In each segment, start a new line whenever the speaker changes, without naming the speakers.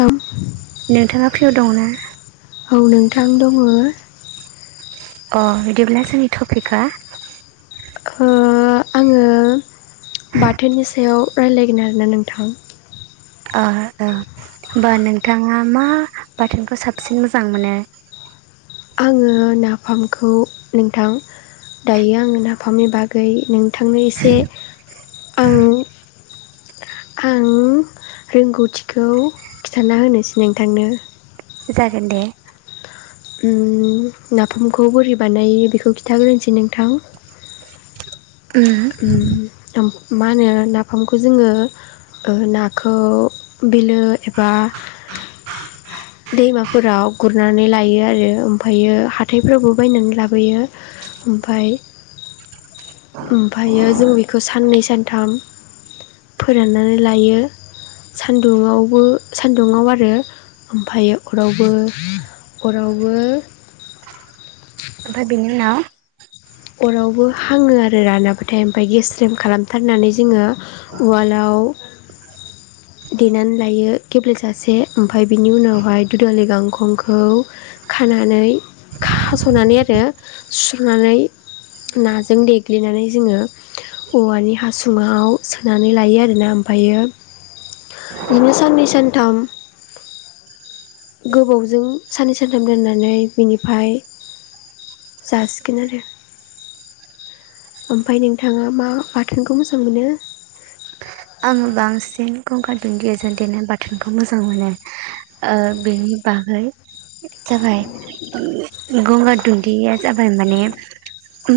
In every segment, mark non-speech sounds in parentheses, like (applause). औ
नोंथाङा फ्रिआव दङोना।
औ नोंथां दङो।
अ बिदिब्ला जोंनि टपिकआ।
ओ आङो। उम बाथोननि सायाव राय्लायगोन आरोना नोंथां।
ओ ओ होमबा नोंथाङा मा बाथोनखौ साबसिन मोजां मोनो। (inaudible)
आङो नाफारामखौ नोंथां। दायो आङो नाफामनि बागै नोंथांनो एसे आं। आं रोंगौथिखौ खिन्थाना होनोसै नोंथांनो।
जागोन दे।
उम नाफामखौ बोरै बानायो बेखौ खिन्थाग्रोनोसै नोंथां।
(unintelligible)
उम मा होनो नाफामखौ जोङो। ओ नाखौ बिलो एबा।
(unintelligible)
दैमाफोराव गुरनानै लायो आरो ओमफ्रायो हाथायफोरावबो बायनानै लाबोयो ओमफाय ओमफ्रायो फोराननानै लायो सानदुंङावबो सान् ओमफायो अरावबो अरावबो।
ओमफाय बिनो उनाव
अरावबो हाङो आरो रानाबाथाय ओमफफ्राय गेस्रेम खालामथारनानै जोङो उवालाव
(inaudible)
देनानै लायो गेब्ले जासे ओमफाय बिनि उनावहाय दुदालि गांखंखौ खा। खानानै खास'नानै आरो सुस्र'नानै नाजों देग्लिनानै जोङो औवानि हासुङाव सोनानै लायो आरोना ओमफायो बिदिनो साननै सानथाम। गोबावजों साननै सानथाम दोननानै बिनिफ्राय। जासिगोन आरो ओमफाय नोंथाङा मा बाथोनखौ मोजां मोनो।
आं बांसिन। गंगार दुन्दियाजों देनाय बाथोनखौ मोजां मोनो ओ बेनि बागै। जाबाय। गंगार दुदिया जाबाय माने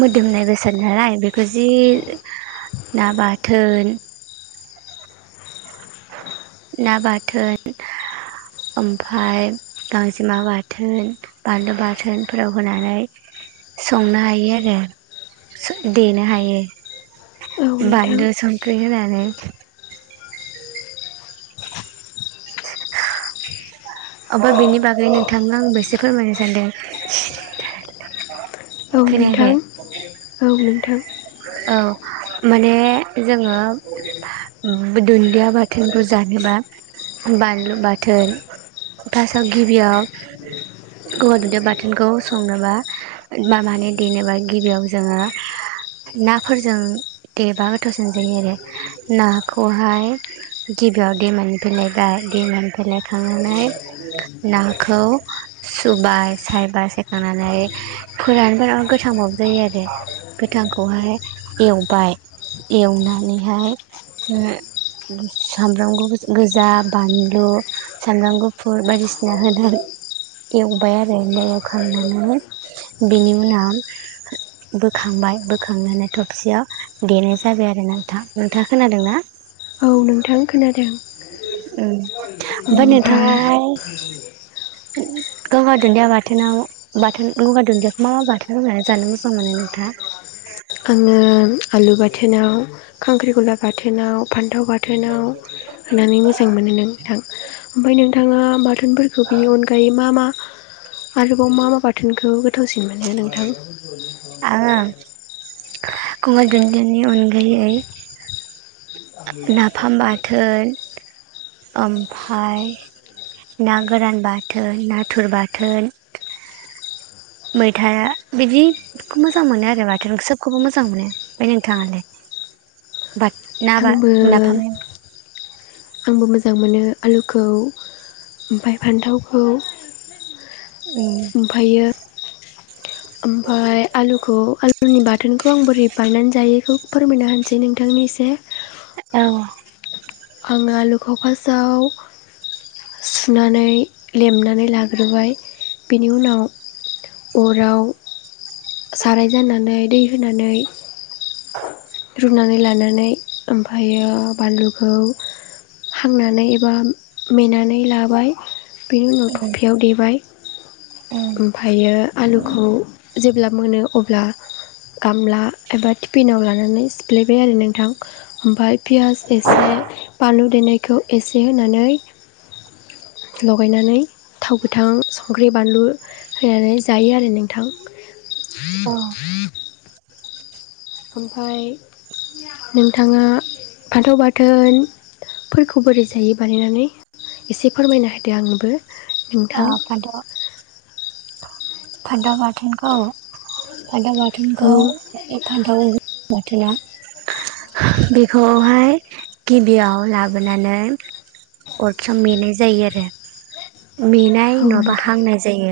मोदोमनाय बेसाद नालाय बे ना बाथोन ना बाथोन ओमफाय गांजेमा बाथोन बानलु बाथोनफोराव होनानै संनो हायो आरो देनो हायो।
औ नोंथां
बानलु संख्रि होनानै ओमफ्राय बिनि बागैनो नोंथांनो आंबो एसे फोरमायनो सानदों।
औ नोंथां
खोनायाखै
औ नोंथां
औ। माने जोङो दुन्दिया बाथोनखौ जानोबा बानलु बाथोन फासाव गिबियाव गंगार दुब्लिया बाथोनखौ संनोबा माबानो देनोबा गिबियाव नाफोरजों देबा गोथावसिन जायो आरो नाखौहाय गिबियाव दैमानिफाय लायबाय दैमानिफाय लायखांनानै नाखौ सुबाय सायबाय सायखांनानै फोरानो गोथांबाबो जायो आरो गोथां खौहाय एवबाय एवनानैहाय म सामब्राम गोजा बानलु सामब्राम (unintelligible) (inaudible) एवबाय आरो ओमफ्राय एवखांनानै बेनि उनाव बोखांबाय बोखांनानै थबसियाव देनायजाबाय आरोना नोंथाङ नोंथाङा खोनादों ना?
औ नोंथां खोनादों।
उम ओमफ्राय नोंथां।
(inaudible)
(inaudible) गंगार दुन्दिया बाथोनाव बाथोन गंगार दुन्दियाखौ मा मा बाथोनाव होननानै जानो मोजां मोनो नोंथाङा? (inaudible)
(inaudible) होनानै मोजां मोनो नोंथां ओमफ्राय नोंथाङा बाथोनफोरखौ बिनि अनगायै मा मा आरोबाव मा मा बाथोनखौ गोथावसिन मोनो नोंथां?
आङो गंगार दुनदिनि अनगायै नाफाम बाथोन ओमफाय नागोरान बाथोन नाथुर बाथोन मैथा बिदिखौ मोजां मोनो आरो बाथोन सबखौबो मोजां मोनो। ओमफाय नोंथाङालाय?
आंबो
(unintelligible) नाफाम
आंबो मोजां मोनो आलुखौ ओमफाय फान्थावखौ ओमफायो ओमफाय आलुखौ आलु आंनि बाथोनखौ आं बोरै बानायनानै जायो बेखौ फोरमायना होनसै नोंथांनो एसे
औ
आं आलुखौ फासआव सुनानै लेमनानै लाग्रोबाय बिनि उनाव अराव साराय जानानै दै होनानै
(inaudible)
रुनानै लानानै ओमफायो बानलुखौ हांनानै एबा मेनानै लाबाय। बेनि उनाव थफियाव देबाय ओमफायो आलुखौ जेब्ला मोनो अब्ला गामला एबा टिफिनाव लानानै सिफ्लेबाय आरो नोंथां ओमफाय पियास एसे बानलु देनायखौ एसे होनानै लगायनानै थावगोथां संख्रि बानलु होनानै जायो आरो नोंथां
औ
(unintelligible) ओमफ्रायाय नोंथाङा फान्थाव बाथोन फोरखौ बोरै जायो बानायनानै एसे फोरमायना होदो आंबो
आ (unintelligible) फान्थाव बाथोनखौ फान्थाव
औ
बाथोनखौ बे फान्थाव बाथोना बेखौहाय गिबियाव लाबोनानै अरखिआव मेनाय जायो आरो मेनाय
औ
नङाबा
नोंथां
हांनाय जायो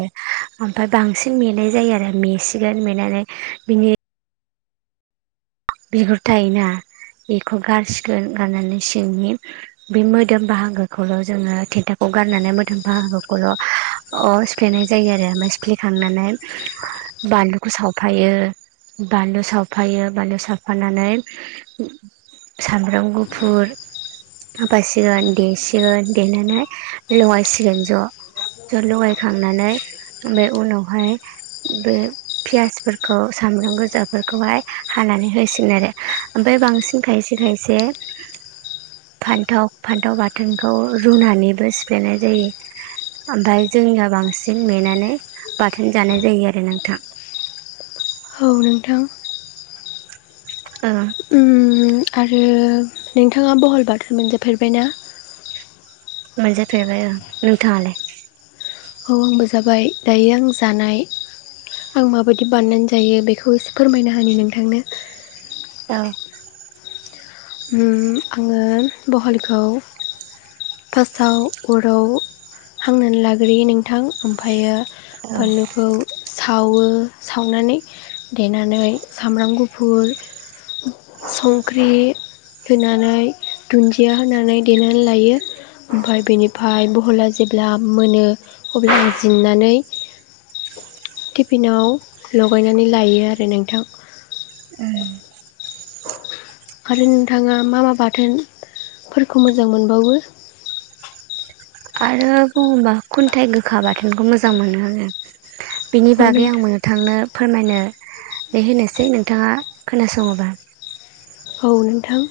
ओमफ्राय बांसिन मेनाय जायो आरो मेसिगोन मेनानै बिनि बेगुर थायो ना बेखौ गारसिगोन गारनानै सिंनि बे मोदोम बाहागोखौल' जोंङो थेथाखौ गारनानै मोथांफाहागोखौल' सिफ्लेनाय जायो आरो ओमफ्राय सिफ्लेखांनानै बानलुखौ सावफायो बानलु सावफायो बानलु साव फानानै सामब्राम गुफुर होफासिगोन देसिगोन देनानै लगायसिगोन ज' ज लगायखांनानै आमफाय उनावहाय बे फियासफोरखौ सामब्राम गोजाफोरखौहाय हानानै होसि गोन आरो ओमफ्राय बांसिन खायसे खायसे फान्थाव फान्थाव बाथोनखौ रुनानैबो सिफ्लेनाय जायो। ओमफ्राय जोंनिया बांसिन नेेनानै बाथोन जानाय जायो आरो नोंथां। (inaudible) (inaudible)
औ नोंथां
ओ
ओम आरो नोंथाङा बहल बाथोन मोनजाफेरबायना?
मोनजा फेरबाय आं। नोंथाङालाय?
औ आंबो जाबाय दायो आं जानाय आं माबायदि बानायनानै जायो बेखौ एसे फोरमायना होनि नोंथांनो
औ
ओम आंङो बहलखौ फार्स्टआव अराव हांनानै लाग्रोयो नोंथां ओमफ्रायो
औ
बानलुखौ सा सावो सावनानै देनानै सामब्राम गुफुर संख्रि होनानै दुन्दिया होनानै देनानै लायो ओमफफ्राय बेनिफ्राय बहला जेब्ला मोनो अब्ला आं जिन्नानै टिफिनाव लगायनानै लायो आरो नोंथां
(inaudible)
आरो नोंथाङा मा मा बाथोनफोरखौ मोजां मोनबावो?
आरो बुङोबा खुन्थाइ गोखा बाथोनखौ मोजां मोनो आङो बिनि
औ
बागै आं
नोंथां
मोननो थांनो फोरमायनो बे होनोसै नोंथाङा खोनासङोबा
औ नोंथां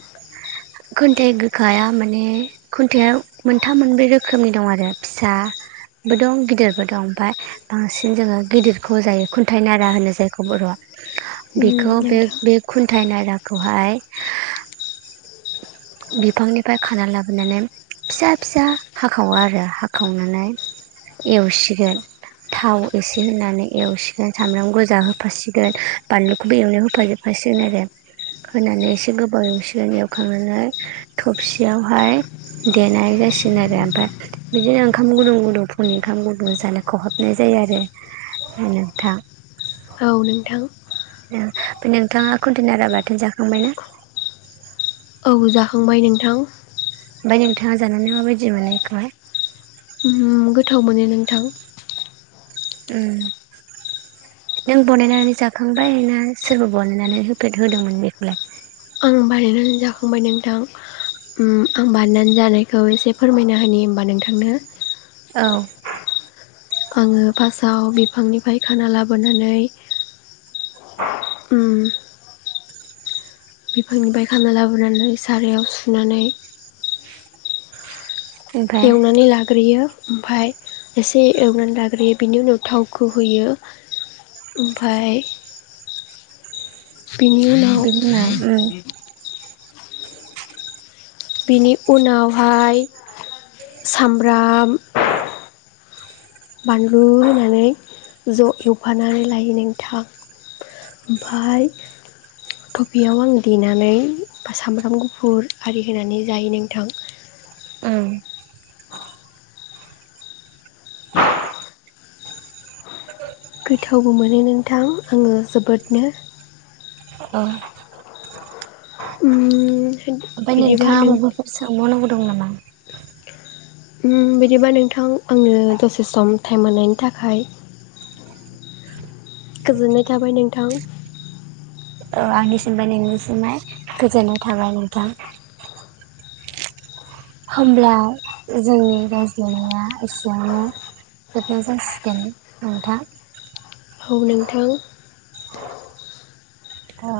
खुन्थाइ गोखाया माने खुन्थाइआ मोनथाम मोनब्रै रोखोमनि दं आरो फिसा बो दं गिदिरबो दं ओमफफ्राय बांसिन जोङो गिदिरखौ जायो खुन्थाइ नारा होनो जायखौ बर'आ
उम
बेखौ बे
नोंथां
बे खुन्थाइ नाराखौहाय (inaudible) बिफांनिफ्राय खाना लाबोनानै फिसा फिसा हाखावो आरो हाखावनानै एवसिगोन थाव एसे होनानै एवसिगोन सामब्राम गोजा होफासिगोन बानलुखौबो एवनायाव होफाजोबफासिगोन सिगोन आरो खोनानायाव एसे गोबाव सिगोन सुखांनानै थबसियावहाय देनाय जासिगोन आरो ओमफ्राय बिदिनो ओंखाम गुदुं गुदुं फुन ओंखाम गुदुं जानो खहाबनाय जायो आरो नोंथां।
औ नोंथां।
औ ओमफ्राय नोंथाङा कुन्टेनारा बाथोन जाखांबाय ना?
औ जाखांबाय नोंथां।
ओमफ्राय नोंथाङा जानानै माबायदि मोनो बेखौहाय?
ओम गोथाव मोनो नोंथां।
उम। नों बानायनानै जाखांबाय ना सोरबा बानायनानै होफेद होदोंमोन बेखौलाय?
आं बानायनानै जाखांबाय नोंथां। ओम आं बानायनानै जानायखौ एसे फोरमायना होनि होमबा नोंथांनो।
औ।
आङो फार्स्टआव बिफांनिफ्राय खाना लाबोनानै ओम बिफांनिफ्राय खाना लाबोनानै सारायाव सुनानै
ओमफ्राय
एवनानै लाग्रोयो। ओमफाय एसे एवनानै लाग्रोयो बिनि उनाव थावखौ होयो। ओमफाय बेनि
बिनि उम
उनाव। बेनि उनावहाय सामब्राम बानलु होननानै ज' एवफानानै लायो नोंथां। ओमफाय थपफियाव आं देनानै सामब्राम गुफुर आरि होनानै जायो नोंथां।
ओ
गोथावबो मोनो नोंथां आङो जोबोदनो।
औ
उम
ओमफाय
बिदिबा
नोंथाङा
नों
मबाफोर सोंबावनांगौ दं नामा?
ओम बिदिबा नोंथां आंनो दसे सम टाइम होननायनि थाखाय गोजोननाय थाबाय नोंथां।
औ आंनिसिमबो नोंनिसिमहाय गोजोननाय थाबाय नोंथां। होमब्ला जोंनि रायज्लायनाया एसेयावनो दोनथनाय जासिगोन नोंथां।
औ नोंथां।
औ।